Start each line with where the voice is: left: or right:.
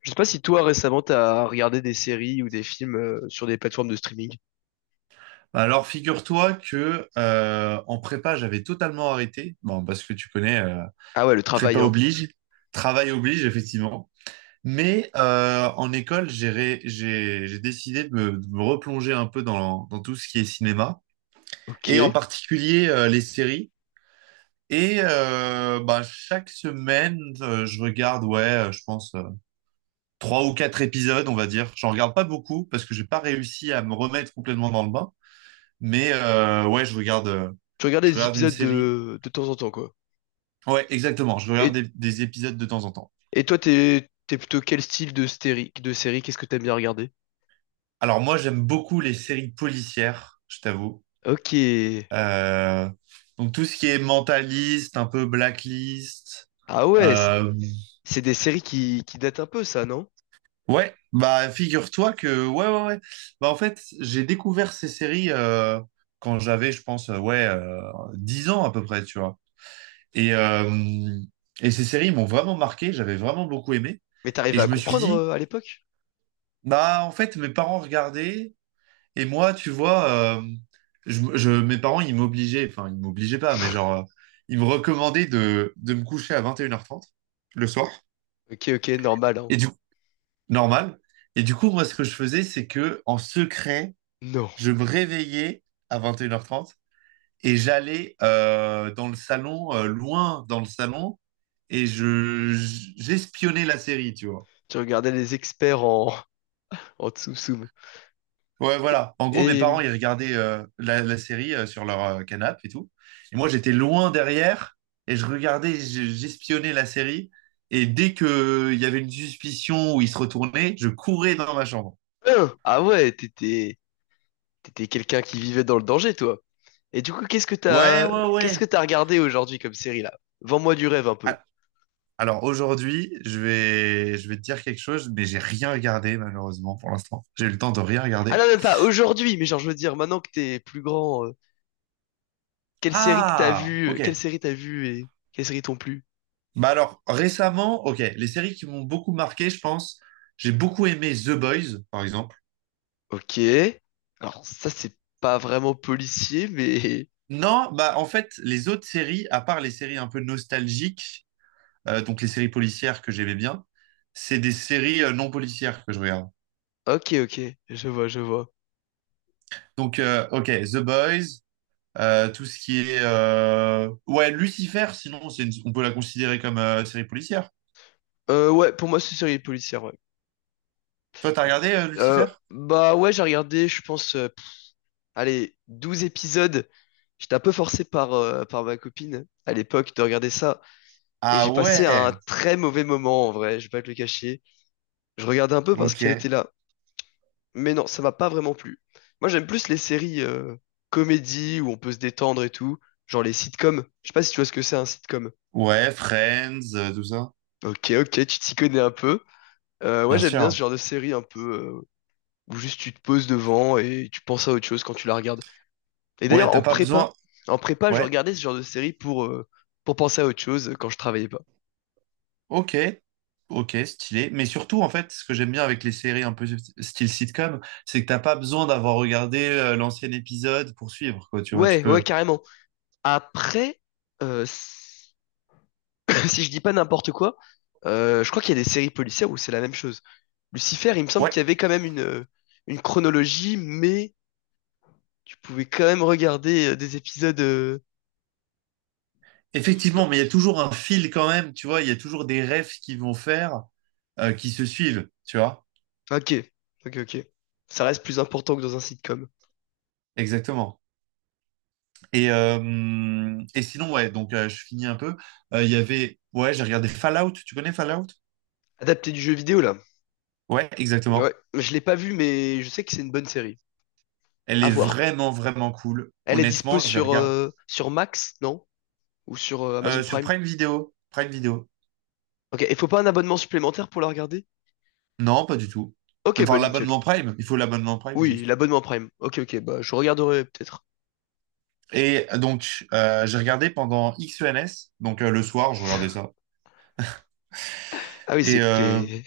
left: Je sais pas si toi récemment t'as regardé des séries ou des films sur des plateformes de streaming.
right: Alors, figure-toi que en prépa, j'avais totalement arrêté. Bon, parce que tu connais,
left: Ah ouais, le
right: prépa
left: travail, hein.
right: oblige, travail oblige, effectivement. Mais en école, j'ai ré- j'ai décidé de me replonger un peu dans tout ce qui est cinéma,
left: Ok.
right: et en
left: Tu
right: particulier les séries. Et bah, chaque semaine, je regarde, ouais, je pense trois ou quatre épisodes, on va dire. J'en regarde pas beaucoup parce que j'ai pas réussi à me remettre complètement dans le bain. Mais ouais,
left: regardais
right: je
left: des
right: regarde une
left: épisodes
right: série.
left: de temps en temps, quoi.
right: Ouais, exactement. Je regarde des,
left: Et,
right: des épisodes de temps en temps.
left: et toi, t'es plutôt quel style de série? Qu'est-ce que t'aimes bien regarder?
right: Alors moi, j'aime beaucoup les séries policières, je t'avoue.
left: Ok.
right: Euh, donc tout ce qui est mentaliste, un peu blacklist.
left: Ah ouais,
right: Euh,
left: c'est des séries qui datent un peu, ça, non?
right: ouais, bah figure-toi que ouais, ouais, ouais. Bah en fait, j'ai découvert ces séries quand j'avais, je pense, ouais, 10 ans à peu près, tu vois. Et euh, et ces séries m'ont vraiment marqué. J'avais vraiment beaucoup aimé.
left: Mais
right: Et
left: t'arrivais
right: je
left: à
right: me suis
left: comprendre
right: dit,
left: à l'époque?
right: bah, en fait, mes parents regardaient, et moi, tu vois, mes parents, ils m'obligeaient, enfin, ils m'obligeaient pas, mais genre, ils me recommandaient de me coucher à 21h30 le soir,
left: Ok, ok, normal, hein.
right: et du coup, normal. Et du coup, moi, ce que je faisais, c'est que, en secret,
left: Non.
right: je me réveillais à 21h30 et j'allais dans le salon, loin dans le salon, et j'espionnais la série, tu vois.
left: Tu regardais les experts en tsum-tsum.
right: Ouais, voilà. En gros, mes
left: Et,
right: parents, ils regardaient la série sur leur canapé et tout. Et moi, j'étais loin derrière et je regardais, j'espionnais la série. Et dès que il y avait une suspicion où ils se retournaient, je courais dans ma chambre.
left: hein, ah ouais, t'étais quelqu'un qui vivait dans le danger, toi. Et du coup,
right: Ouais, ouais,
left: qu'est-ce que
right: ouais.
left: t'as regardé aujourd'hui comme série là? Vends-moi du rêve un peu.
right: Ah. Alors aujourd'hui, je vais te dire quelque chose, mais j'ai rien regardé malheureusement pour l'instant. J'ai eu le temps de rien
left: Ah
right: regarder.
left: non, même pas aujourd'hui, mais genre je veux dire maintenant que t'es plus grand,
right: Ah, ok.
left: quelle série t'as vue et quelles séries t'ont plu?
right: Bah alors récemment, ok, les séries qui m'ont beaucoup marqué, je pense, j'ai beaucoup aimé The Boys, par exemple.
left: Ok. Alors ça c'est pas vraiment policier, mais
right: Non, bah en fait, les autres séries, à part les séries un peu nostalgiques, donc les séries policières que j'aimais bien, c'est des séries non policières que je regarde.
left: ok, ok, je vois, je vois.
right: Donc, ok, The Boys, tout ce qui est ouais, Lucifer, sinon, on peut la considérer comme série policière.
left: Ouais, pour moi c'est une série policière. Ouais.
right: Toi, t'as regardé Lucifer?
left: Bah ouais, j'ai regardé, je pense, allez, 12 épisodes. J'étais un peu forcé par ma copine à l'époque de regarder ça. Et
right: Ah
left: j'ai passé un
right: ouais,
left: très mauvais moment en vrai, je vais pas te le cacher. Je regardais un peu parce qu'elle
right: ok.
left: était là. Mais non, ça m'a pas vraiment plu. Moi, j'aime plus les séries comédies où on peut se détendre et tout, genre les sitcoms. Je sais pas si tu vois ce que c'est un sitcom.
right: Ouais, Friends, tout ça.
left: Ok, ok, tu t'y connais un peu. Ouais,
right: Bien
left: j'aime bien ce
right: sûr.
left: genre de série un peu où juste tu te poses devant et tu penses à autre chose quand tu la regardes. Et
right: Ouais,
left: d'ailleurs,
right: t'as pas besoin.
left: en prépa, je
right: Ouais.
left: regardais ce genre de série pour penser à autre chose quand je travaillais pas.
right: Ok, ok, stylé. Mais surtout, en fait, ce que j'aime bien avec les séries un peu style sitcom, c'est que t'as pas besoin d'avoir regardé l'ancien épisode pour suivre, quoi. Tu vois, tu
left: Ouais, ouais,
right: peux.
left: carrément. Après, euh, si je dis pas n'importe quoi, je crois qu'il y a des séries policières où c'est la même chose. Lucifer, il me semble
right: Ouais,
left: qu'il y avait quand même une chronologie, mais tu pouvais quand même regarder des épisodes. D-
right: effectivement, mais il y a toujours un fil quand même, tu vois. Il y a toujours des refs qui vont faire, qui se suivent, tu vois.
left: Ok, ok, ok. Ça reste plus important que dans un sitcom.
right: Exactement. Et sinon, ouais, donc je finis un peu. Il y avait, ouais, j'ai regardé Fallout. Tu connais Fallout?
left: Adapté du jeu vidéo, là.
right: Ouais, exactement.
left: Ouais, je l'ai pas vu, mais je sais que c'est une bonne série.
right: Elle
left: À
right: est
left: voir.
right: vraiment, vraiment cool.
left: Elle est dispo
right: Honnêtement, je la regarde
left: sur Max, non? Ou sur Amazon
right: sur
left: Prime?
right: Prime Video. Prime Video.
left: Ok, il faut pas un abonnement supplémentaire pour la regarder?
right: Non, pas du tout.
left: Ok, bah
right: Enfin,
left: nickel.
right: l'abonnement Prime, il faut l'abonnement Prime
left: Oui,
right: juste.
left: l'abonnement Prime. Ok, ok, bah je regarderai peut-être.
right: Et donc, j'ai regardé pendant XENS, donc le soir, je regardais ça.
left: Ah oui, c'est
right: Et
left: que
right: euh,
left: t'es...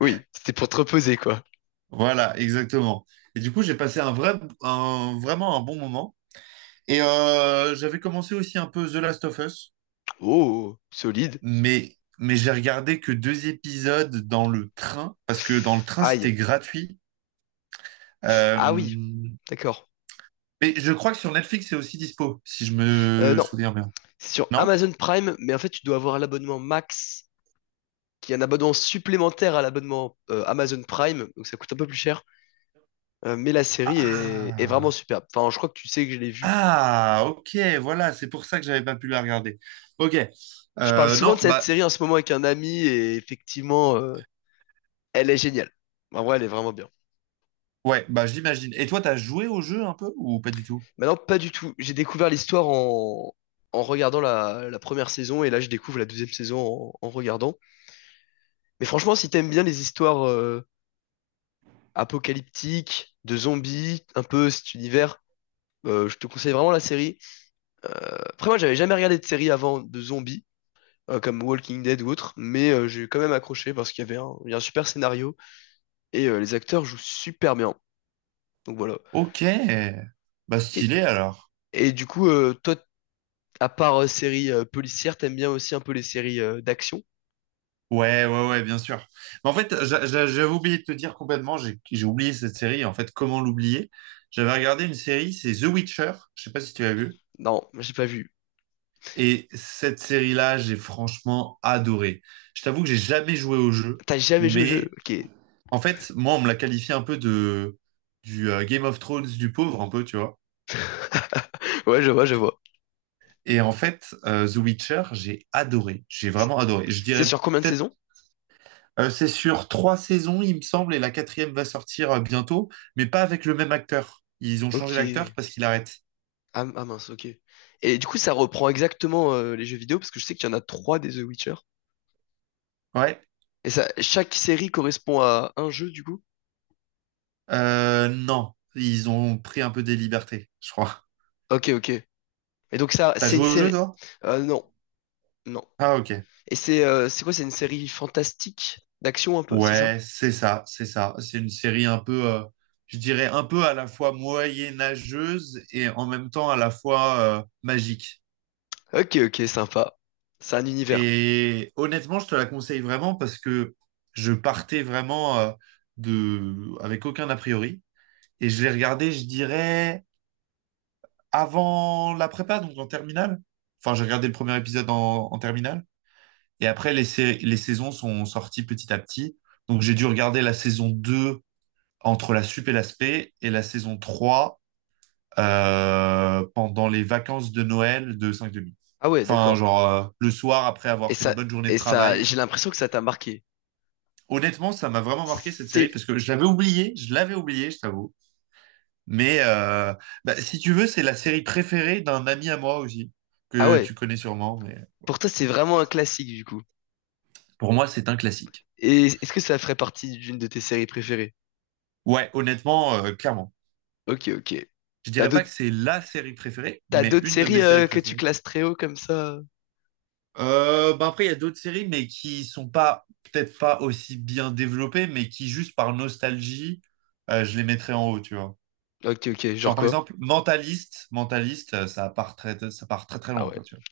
left: Oui, c'était pour te reposer, quoi.
right: voilà, exactement. Et du coup, j'ai passé un vrai, vraiment un bon moment. Et j'avais commencé aussi un peu The Last of Us,
left: Oh, oh, oh, solide.
right: mais j'ai regardé que deux épisodes dans le train, parce que dans le train,
left: Aïe.
right: c'était gratuit. Euh,
left: Ah oui, d'accord.
right: mais je crois que sur Netflix, c'est aussi dispo, si je me
left: Non,
right: souviens bien.
left: c'est sur
right: Non?
left: Amazon Prime, mais en fait, tu dois avoir l'abonnement Max, qui est un abonnement supplémentaire à l'abonnement Amazon Prime, donc ça coûte un peu plus cher. Mais est vraiment
right: Ah!
left: superbe. Enfin, je crois que tu sais que je l'ai vue.
right: Ah, ok, voilà, c'est pour ça que j'avais pas pu la regarder. Ok.
left: Je parle souvent de
right: Non,
left: cette
right: bah
left: série en ce moment avec un ami, et effectivement, elle est géniale. En vrai, elle est vraiment bien.
right: ouais, bah je l'imagine. Et toi, t'as joué au jeu un peu ou pas du tout?
left: Bah non, pas du tout. J'ai découvert l'histoire en regardant la première saison et là je découvre la deuxième saison en regardant. Mais franchement, si t'aimes bien les histoires apocalyptiques, de zombies, un peu cet univers, je te conseille vraiment la série. Après moi, j'avais jamais regardé de série avant de zombies, comme Walking Dead ou autre, mais j'ai quand même accroché parce qu'il y avait un, il y a un super scénario et les acteurs jouent super bien. Donc voilà.
right: Ok. Bah
left: Et,
right: stylé alors.
left: et du coup, toi, à part séries policières, t'aimes bien aussi un peu les séries d'action?
right: Ouais, ouais, ouais, bien sûr. Mais en fait, j'avais oublié de te dire complètement, j'ai oublié cette série. En fait, comment l'oublier? J'avais regardé une série, c'est The Witcher. Je sais pas si tu l'as vu.
left: Non, j'ai pas vu.
right: Et cette série-là, j'ai franchement adoré. Je t'avoue que j'ai jamais joué au jeu,
left: T'as jamais joué au jeu?
right: mais
left: Ok.
right: en fait, moi, on me l'a qualifié un peu de du Game of Thrones du pauvre, un peu, tu vois.
left: Ouais, je vois, je vois.
right: Et en fait, The Witcher, j'ai adoré. J'ai vraiment adoré. Je
left: C'est
right: dirais
left: sur combien de
right: peut-être,
left: saisons?
right: c'est sur trois saisons, il me semble, et la quatrième va sortir bientôt, mais pas avec le même acteur. Ils ont changé
left: Ok.
right: l'acteur parce qu'il arrête.
left: Ah, ah mince, ok. Et du coup, ça reprend exactement les jeux vidéo parce que je sais qu'il y en a trois des The Witcher.
right: Ouais.
left: Et ça, chaque série correspond à un jeu du coup?
right: Non, ils ont pris un peu des libertés, je crois.
left: Ok, ok. Et donc ça,
right: T'as
left: c'est une
right: joué au jeu,
left: série.
right: toi?
left: Euh, non, non.
right: Ah, ok.
left: Et c'est quoi? C'est une série fantastique d'action un peu, c'est ça?
right: Ouais, c'est ça, c'est ça. C'est une série un peu, je dirais, un peu à la fois moyenâgeuse et en même temps à la fois magique.
left: Ok, ok, sympa. C'est un univers.
right: Et honnêtement, je te la conseille vraiment parce que je partais vraiment avec aucun a priori. Et je l'ai regardé, je dirais, avant la prépa, donc en terminale. Enfin, j'ai regardé le premier épisode en terminale. Et après, les saisons sont sorties petit à petit. Donc, j'ai dû regarder la saison deux, entre la sup et l'aspect et la saison trois, pendant les vacances de Noël de cinq demi.
left: Ah ouais,
right: Enfin,
left: d'accord.
right: genre le soir après avoir
left: Et
right: fait une
left: ça,
right: bonne journée de
left: et ça,
right: travail.
left: j'ai l'impression que ça t'a marqué.
right: Honnêtement, ça m'a vraiment marqué cette série
left: C'est,
right: parce que je l'avais oublié, je l'avais oublié, je t'avoue. Mais bah, si tu veux, c'est la série préférée d'un ami à moi aussi,
left: ah
right: que tu
left: ouais.
right: connais sûrement. Mais
left: Pour toi, c'est vraiment un classique du coup.
right: pour moi, c'est un classique.
left: Et est-ce que ça ferait partie d'une de tes séries préférées?
right: Ouais, honnêtement, clairement.
left: Ok, ok.
right: Je
left: T'as
right: dirais pas que
left: d'autres,
right: c'est la série préférée,
left: t'as
right: mais
left: d'autres
right: une de
left: séries
right: mes séries
left: que tu
right: préférées.
left: classes très haut comme ça?
right: Bah après, il y a d'autres séries, mais qui sont pas, peut-être pas aussi bien développées, mais qui, juste par nostalgie, je les mettrais en haut, tu vois.
left: Ok, ok. Genre
right: Genre, par
left: quoi?
right: exemple, Mentaliste, Mentaliste, ça part très très
left: Ah
right: loin,
left: ouais.
right: quoi, tu vois.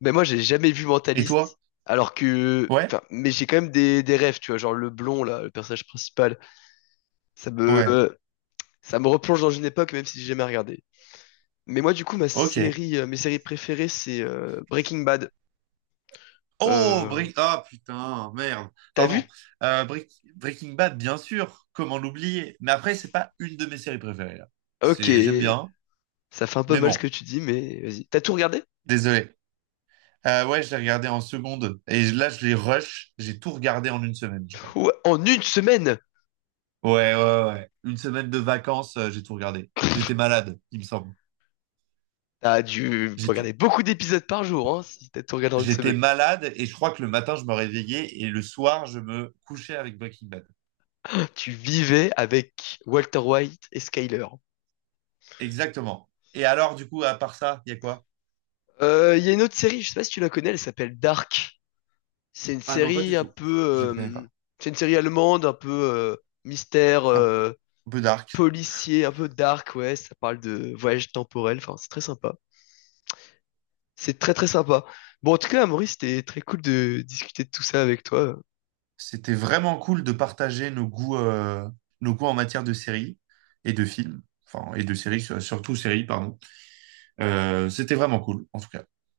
left: Mais moi, j'ai jamais vu
right: Et
left: Mentaliste.
right: toi?
left: Alors que,
right: Ouais?
left: enfin, mais j'ai quand même des rêves, tu vois, genre le blond là, le personnage principal. Ça me,
right: Ouais.
left: ça me replonge dans une époque, même si j'ai jamais regardé. Mais moi, du coup,
right: Ok.
left: mes séries préférées, c'est Breaking Bad.
right: Oh,
left: Euh,
right: Break... Ah, putain, merde.
left: t'as
right: Pardon.
left: vu?
right: Breaking Bad, bien sûr. Comment l'oublier? Mais après, c'est pas une de mes séries préférées, là.
left: Ok.
right: C'est... J'aime bien,
left: Ça fait un peu
right: mais
left: mal ce que
right: bon.
left: tu dis, mais vas-y. T'as tout regardé?
right: Désolé. Ouais, je l'ai regardé en seconde. Et là, je l'ai rush. J'ai tout regardé en une semaine, je crois.
left: Ouais, en une semaine,
right: Ouais, ouais, ouais. Une semaine de vacances, j'ai tout regardé. J'étais malade, il me semble.
left: t'as dû regarder
right: J'étais,
left: beaucoup d'épisodes par jour, hein, si t'as tout regardé en une
right: j'étais
left: semaine.
right: malade et je crois que le matin, je me réveillais et le soir, je me couchais avec Breaking Bad.
left: Tu vivais avec Walter White et Skyler.
right: Exactement. Et alors, du coup, à part ça, il y a quoi?
left: Il y a une autre série, je sais pas si tu la connais, elle s'appelle Dark. C'est une
right: Ah non, pas
left: série
right: du
left: un
right: tout.
left: peu,
right: Je ne connais
left: euh,
right: pas.
left: c'est une série allemande, un peu mystère,
right: Un peu dark.
left: policier, un peu dark, ouais. Ça parle de voyage temporel, enfin c'est très sympa. C'est très très sympa. Bon, en tout cas, Maurice, c'était très cool de discuter de tout ça avec toi.
right: C'était vraiment cool de partager nos goûts en matière de séries et de films. Enfin, et de séries, surtout séries, pardon. C'était vraiment cool, en tout cas.